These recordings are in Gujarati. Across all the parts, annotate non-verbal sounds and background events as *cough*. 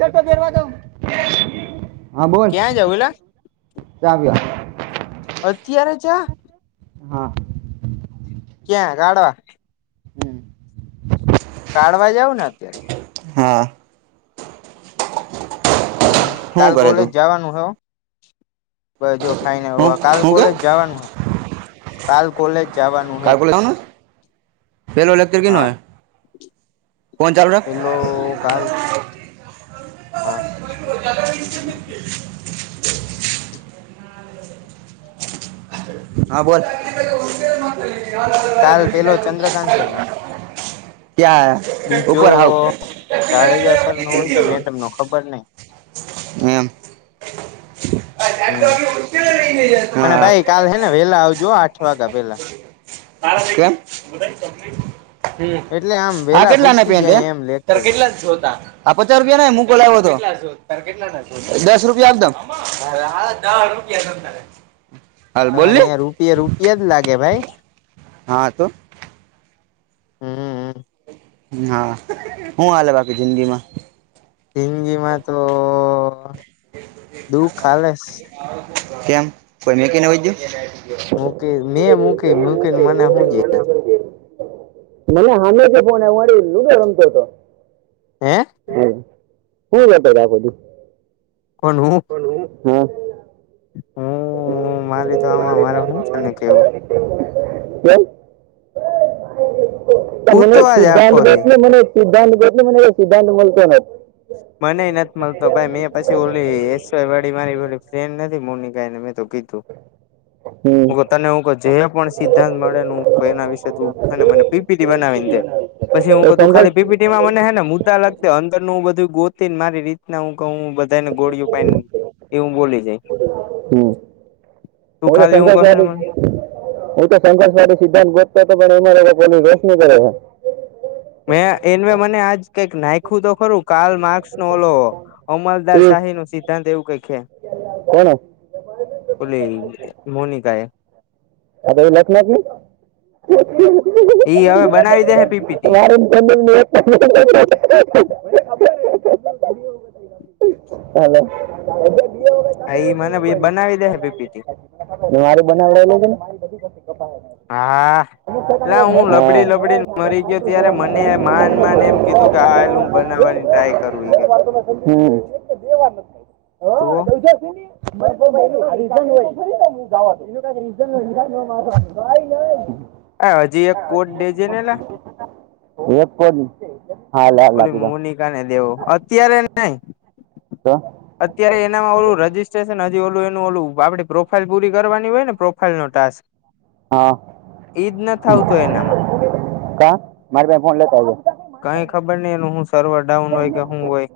હા બોલ્યા. ક્યાં જવું એલા ચ આવ્યા. અત્ય્યારે હજાર? હા હા. ક્યાં ગાડવા? કાઢવા જવું ને અત્યારે? હા. હમ કાલ શું કરે કોલેજ તું જવાનું હ? બ જો ખાઈને હું કાલ શું કે કોલેજ જવાનું હે, કાલ કોલેજ જવાનું હે. કાલકુલેટ આવનું પેલો લખત ક ન હોય? એલું કાલ હા. હ *unintelligible* હા બોલ. કાલ પેલો ચંદ્રકાંત સર નો ક્યા હૈ? બીજો ઉપર હઉ. જાડેજા સર નો હોય કે મેડમ ખબર નઈ. એમ. હમ, અને હા ભાઈ કાલ હેને વેલા આવજુ આઠ વાગ્યા પેલા. બ *unintelligible* હમ એટલે આમ હા વેલા કેટલા ના ભૂકી પેન્ટ? જાય એમ ત લેક્ચરમાં કેટલા જ જોતા? આા પચાર ગયા ને હું બોલા્યો હતો. ત કેટલા થ દસ રૂપિયા એકદમ દ રૂપિયા ત *unintelligible* તમારે અહિયાં રૂપિ રૂપિયા જ લાગે ભાઈ. હા તો હમ. હા, શું હાલે બાકી જિંદગી માં? હિન્ંગીમાં તો દુઃખ હાલેસ કેમ કોઈ મે કને વું? હુંકે મે મૂકીને મૂકીને મને હું જે તે મને હામે થી ફોન આયવો ને લુંડો રમતો તો. હે હમમ હું લેટર આ બધું કોનું? પણ હું હું હું હું મારી તો આમાં મારે હું તને કેવું? કેમ? હું તમે તો મેં આજ આખો સિદધાંત દેત દી ને મને સિદધાંત દેત ને મને સિદ્ધાંત બલતો નથી. મને નથી મળતો ભાઈ મેં પછી ઓલી એસવાય મારી ઓલી ફ્રેન્ડ નથી મોનીકા એને મેં તો કીધું. તો હમ હું તને હું જે પણ સિદ્ધાંત મળે ને હું એના વિશેે તું હેને મને પીપીટી બનાવીને દે. પછી હું તો બધું સંઘર્ષ ખાલી પીપીટીમાં મને હે ને મુદ્દા લખતી અંદર નું મેં બધું ગોતીને મારી રીત ના હું કવ બધાને ગોળિુયુ પાયને એ હું બોલી દય. હમમ ઓલા ખાલી હું પંજા કહે ને શાળી મને એ તો સંઘર્ષવાદી સિદ્ધાંત બોતો હતો પણ એમાં લોકોની રોશની કરે છે. મેં એમને મને આજ તક નાયખું તો ખરું કાલ માકર્સ ને ઓલો અમલદાર શાહી નું સિદ્ધાંત એવું કંઈક હે. કોણ? ઓલી મોનીકા એ ઈ હવે બનાવી દે હે *unintelligible* પીપીટી મારેં તમિલ ને *unintelligible* *unintelligible* હલો હા ઈ મને બનાવી દે હે પીપીટી મારુ બનાવડાવી લેજે ને. હા. અલા હું હા લબડી લબડી મરી ગયો ત્યારે મને માન માન એમ કીધું કે આ હું બનાવાની. હમમ. તો *unintelligible* *unintelligible* હા હજી એક કોટ દેજે ને અલા. એક જ ઓલી મોનિકા ને દેવો અત્યારે નઈ. તો? અત્યારે એનામાં ઓલું રજીસ્ટ્રેશન હજી ઓલું એનું ઓલું આપડી પ્રોફાઈલ પૂરી કરવાની હોય ને પ્રોફાઈલ નો ટાસ્ક હા ઈજ ન થાવતો એનામાં તો મારી વાત સંભાળ કાઈ ખબર નઈ એનું હું સર્વર ડાઉન હોય કે હું હોય.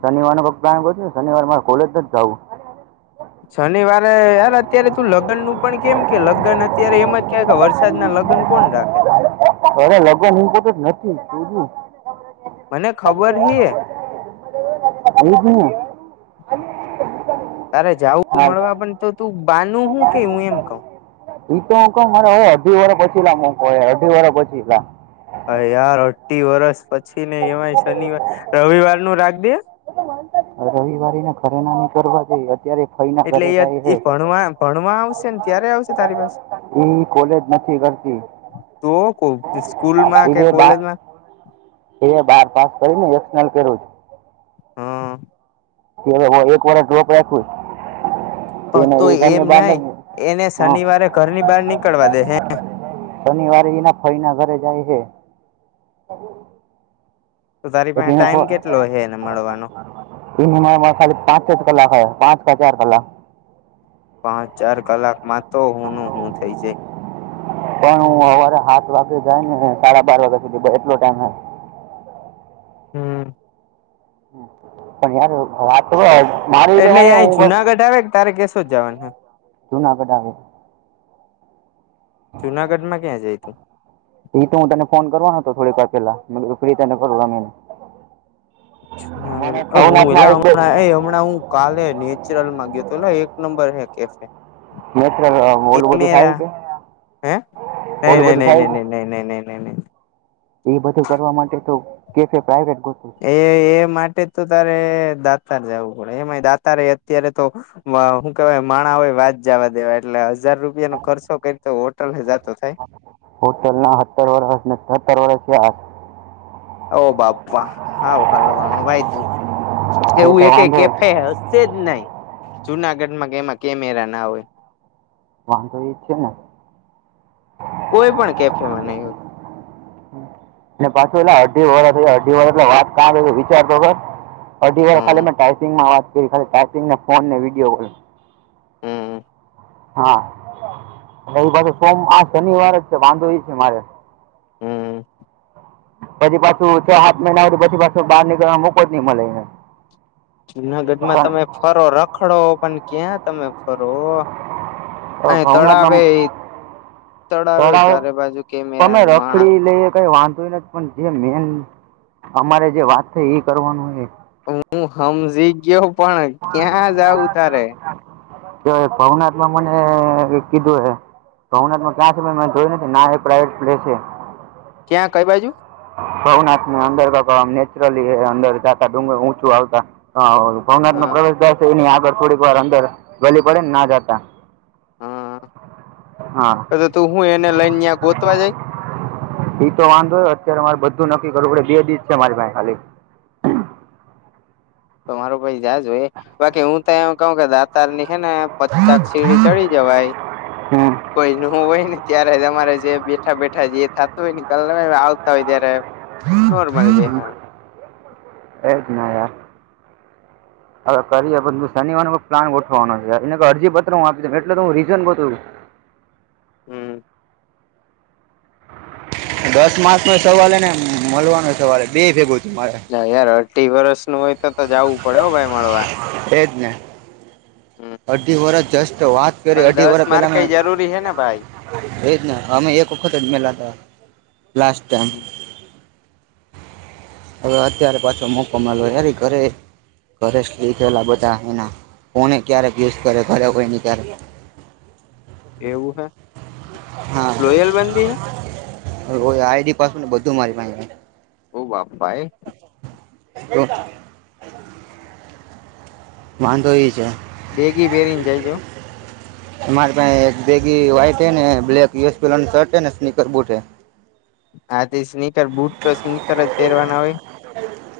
શનિવારો વખત છું ને શનિવાર માં કોલેજ નથ જાવું. શનિવારે યાર અત્યારે તું લગ્ન નું પણ કેમ કે લગ્ન અત્યારે એમ જ કેવાય કે વરસાદના લગ્ન કોણ રાખે? અરે લગ્ન ઇમ્પોટ જ નથી. મને ખબર હે *unintelligible* તારે જાવું તું હાલ મળવા પણ તો તું બાનું હું કે હું એમ કઉ. એઈ તો અ મારે અઢી વાર પછી *unintelligible* અઢી વાર પછી હા યાર અઢી વરસ પછી ને એમાં શનિવાર રવિવાર નું રાખ ને. રવિવારી ને ખરે ના કરવા દઈ અત્યારે ફઈના એટલે ઘરે એ જાય છે એ ભણવા ભણવા આવશે ને ત્યારે આવશે તારી પાસે? એ કોલેજમાં તો કો સ્કૂલમાં કે એ બાર કોલેજમાં એ બાર પાસ કરીને એક્નલ કર્યું છે. હા. એક વાર ડોપ રાખ, હ તો એ ઘરની બાર હ ઘર ની બહાર નીકળવા દે હૈ. શનિવારે એના ફઈ ના ઘરે જાય છે. *unintelligible* તો તારી એટલે પાસે એનો ટાઈમ કેટલો હ એને મળવાનો? ત ખાલી પાંચ કલાક હો પાંચ કા ચાર કલાક. પાંચ ચાર કલાક માં તો હું નુ હું થઇ જાય. પણ હું સવારે સાત વાગે જાય ને સાડા બાર વાગ્યા સુધી એટલો ટાઈમ. હમ. પણ યાર વાત માર તો મને હું *unintelligible* જવાનુ. જુનાગઢ આવે. જુનાગઢ માં ક્યાં જાય? એ તો હું તને ફોન કરવાનો હતો થોડીક વાર પેલા ફ્રી તને કરું રમીને. એટલે મને ભવનાથમાં એક બે હમણાં એ હમણાં હું કાલે નેચરલ માં ગયો તો અલા એક નંબર હે કેફે. ને ઓલું ઓલું મેરા થાય કે? હે? નઈ બધું નઈ નઈ નઈ નઈ. એ બધું કરવા માટે તો કેફે પ્રાઈવેટ ગોતું. એ એ માટે તો તારે દાતાર જવું પડે એમાં દાતાર એ અત્યારે તો. હું કેવાય માણા હોય વાત જવા દેવા એટલે હજાર રૂપિયાનો ખર્ચો કરી તો હોટલ હે જાતો થાય. હોટલ ના સત્તર વર્ષ ને સતર વર્ષ. ઓ બાપ્પા હા હલવાણો ભાઈ તું, એવું તો એ કઈ વાંધો કેફે હે? છેજ નહી, જુનાગઢમાં કેમાં કેમેરા ના હોય. વાંધો ઈ જ છે ને? કોઈ પણ કેફેમાં નહી હોય. ને પાછું ઓલા અઢી વરષ અઢી વરષ એટલે વાત વિચારતો કર. અઢી વાર ખાલી હમ મેં ટાઈપિંગમાં વાત કરી ખાલી ટાઇપિંગને ફોન ને વિડીયો કોલ. હમ્મ. હા, રયવરે સોમ આ શનિવાર જ છે વાંધો એ છે મારે. હમ્મ. પછી પાછુ છ સાત મહિના પછી પાછું બહાર નીકળવા મોકો જ નહી મલે. જુનાગઢમાં તમે ફરો રખડો પણ ક્યાં તમે ફરો? અને તળાવે તળાવે તડાવ, ચારે બાજુ કેમેરા તમે માણા રખડી લઈ કઈ વાંધો નથી. પણ જે મેન અમારે જે વાત થઈ એ કરવાનું એ. હું હમજી ગયો પણ ક્યાં જાઉં તારે? તો ભવનાથ માં મને કીધું એ. ભવનાથમાં ક્યાં છે મે જોય નથી ના એ પ્રાઇવેટ પ્લેસ છે. ક્યાં કઈ બાજુ? ભવનાથ ની અંદર *unintelligible* નેચરલી અંદર જતા ડુંગર ઊંચું આવતા *unintelligible* ભવનાથ નો હા પ્રવેશ દ્વાર છે એની આગળ થોડીક વાર અંદર ગલી પડીને ના જતા. હા એટલે તું હું એને લઈને ત્યાં ગોતવા જઇ? ઈ તો વાંધો નહીં, અત્યારે મારે બધું નક્કી કરવું પડે બે દિ જ છે મારી પાહે ખાલી. તમારું પહિ જાજોઈ, બાકી હું તો એમ કવ કે દાદ તાર ની હે ને પચાક સીડી ચડી જવાય. હમ કોઈ નો હોય ને ત્યારે જ અમારે જે બેઠા બેઠા જે થાતું હોય ને ઇ કર લેવાય, આવતા હોય ત્યારે નોર્મલ બેહાણ *inaudible* એ જ ને યાર હવે કરીએ પણ તું શનિવાર નો કંઇક પ્લાન ગોઠવાનો છે એને તો અરજી પત્ર હું આપી દઉ એટલે તો હું રીઝન ગોતું હું. હમ દસ માર્ક્સનો સવાલ હે ને મલવાનો સવાલ હે બે ય ભેગુ છે. ના યાર અઢી વરસ નું હોય તો તો જાવું પડે હો ભાઈ મળવા. એ જ ને. હમ્મ. અઢી વરસ જસ્ટ વાત કરી, અઢી વરહ પેલા માર્ક મે કઈ જરૂરી હે ને ભાઈ એ જ ને, અમે એક વખત જ મલ્યા તા, લાસ્ટ ટાઈમ. હવે અત્યારે પાછો મોકો મલ્યો, યાર ઇ ઘરે ઘરે *unintelligible* બધા હુમા, કોને ક્યારેક યુઝ કરે ઘરે કોઈ ને ક્યારેક. એવું હે? હા લોયલ બંદી હે *unintelligible* આઈડી પાસવર્ડ ને બધું મારી પાહે છે. ઓ બાપ ભાઈ. *inaudible* વાંધો ઈ છે. બેગી પેરીને જજો. માર પાહે એક બેગી વ્હાઈટ હે ને બ્લેક *unintelligible* પહેરવાન શર્ટ હે ને સ્નીકર બુટ હે. હા તે સ્નીકર બુટ તો સ્નીકર જ પહેરવાના હોય.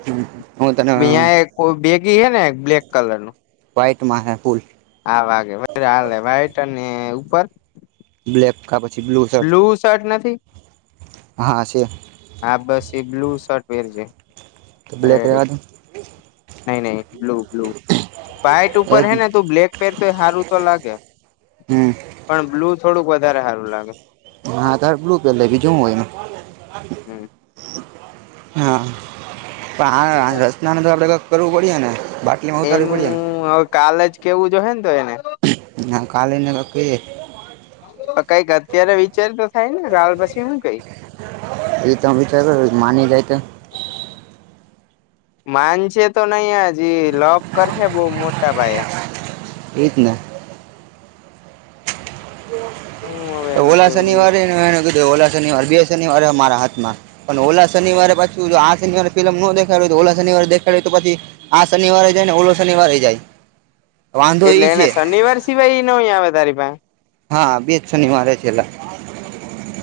હમ હમ મેં આ એક કોઈ બેગી હે એક બ્લેક કલર નું. વ્હાઈટ માં હે ફૂલ. હા વાગે *unintelligible* હાલે વાાઈટ અને ઉપર? બ્લેક કા પછી બ્લુ શર્ટ, શર્ટ નથી હા હા છે. હા બસ એ બ્લુ શર્ટ પેરજે. બ્લેક રહેવા દઉં? નહી નહી બ્લુ બ્લુ. વાઇટ એ ઉપર જ હે ને તું બ્લેક પેર તો ય હારુ તો લાગે. હમ પણ બ્લુ થોડુંક વધારે હારુ લાગે. હા તાર બ્લુ પહેર લે, બીજું હું એમાં? હમ હા પણ હા હા રચના ને તો આપડે કક કરવું પડીએે ને, બા એનું હવ કાલે જ કેવું જોહે ને તો એને. મહાકાલીને તો કહીએ. પણ કઈક અત્યારે વિચારી તો થાય ને કાલ પછી હું કહી? એ તો હું વિચાર કરું, માની લે તો? *inaudible* માન શે તો નહીં હજી લફ કરશે બહુ મોટા પાયે. એ જ ને. હું હવે એને ઓલા કેવું શનિવારે એને કીધું ઓલા શનિવાર બે શનિવારે મારા હાથમાં. પણ ઓલા શનિવારે પછી આ શનિવારે ફિલ્મ ન દેખાડી તો ઓલા શનિવારે દેખાડી તો પછી આ શનિવારે જાય ને ઓલો શનિવારે જાય. વાંધો એટલે ઈ એને છે શનિવાર સિવાય એ ન આવે તારી પાહે? હા બે જ શનિવારે મારે છે છેલ્લા.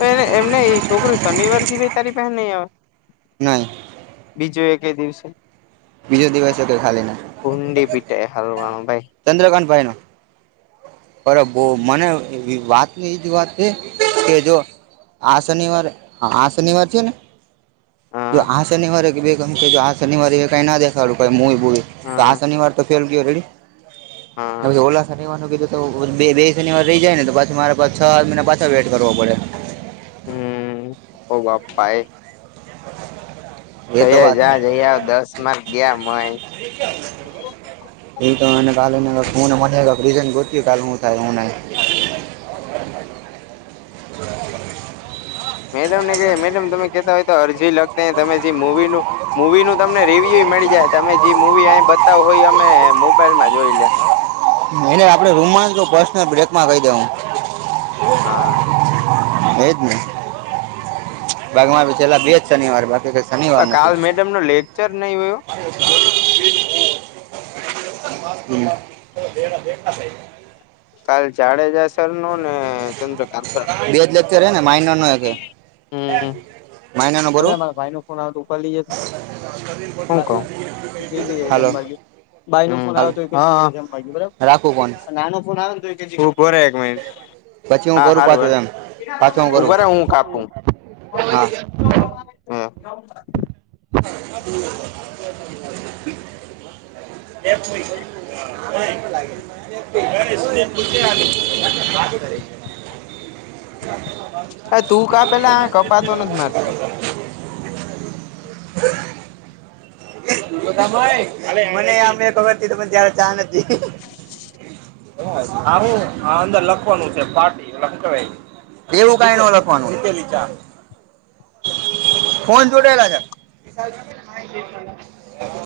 એટલે એમ નહીં ઈ છોકરી શનિવાર સિવાય તારી પાહે નહીં આવે? નહી. બીજું એક દિવસે, બીજો દિવસ કે ખાલી ના કુંડી પીટે હારવાનું ભાઈ. ચંદ્રકાંત ભાઈ નો. મને વાત એજ વાત છે કે જો આ શનિવારે આ શનિવાર છે ને. જો હા આ શનિવારે કીધું આ શનિવારે એ કઈ ના દેખાડું કઈ મૂવી બૂવી, તો આ હા શનિવાર તો ફેલ ગયો હેડી. હા હવ તો ઓલા શનિવાર કીધું તો બે બે શનિવાર રહી જાય ને તો પાછી મારે પાછ આઠ મહિના પાછા વેટ કરવો પડે. હમ, ઓ બાપા. એ તો જોઈ આવ વાત જા જઈ આવ દસ માર્ક ગયા માય. *inaudible* એ તો કાલેને મને. *unintelligible* મેડમ ને કઈ એ મેડમ તમે કતા હોય તો અરજી લખતા તમે જે મૂવી નું મૂવી નું તમને રિવ્યુ મળી જાય તમે જે મૂવી અહી બતાવ હોય અમે મોબાઈલમાં જોઈ લે. એટલે આપડે રોમાંચ પર્સનલ બ્રેકમાં કહી દેવાનો. હા. એજ ને, બાક મારે છેેલા બેજ શનિવાર બાકી ક પણ કાલ મેડમ નો લેક્ચર નહી હોય હો? *unintelligible* કાલ ચારે જસ ન ને ચંદ્રકાંત બે જ લેક્ચર હે ને માઇનર નો એક હે હમ. માઇનર નો હ ભરું મારા ભાઈ ન ફોન આવ ઉપાલી જ. આા પએ *unintelligible* ક લઈ જમ બા બાાઈ ન ફોન હાલ આવે તો જમ બરાબર. રાખું ફોન નાનું ફણ આવેય કેરે. પછી હું હા, કરું પાછું સારું એમ પાછું હર કરું બર હું કાપું. હા *unintelligible* *inaudible* એય લાગે *unintelligible* *unintelligible* અ તું કા પેલા કપાતો નથી મારતી. *inaudible* ભાઈ મનેમને ખબર હતી તને ત્યારે ચા હતી. આું આ અંદર લખવાનું છે પાર્ટી એટ કેવાય. એવું કઈ ન લખવાનું. ફોન જોડાયેલા છે.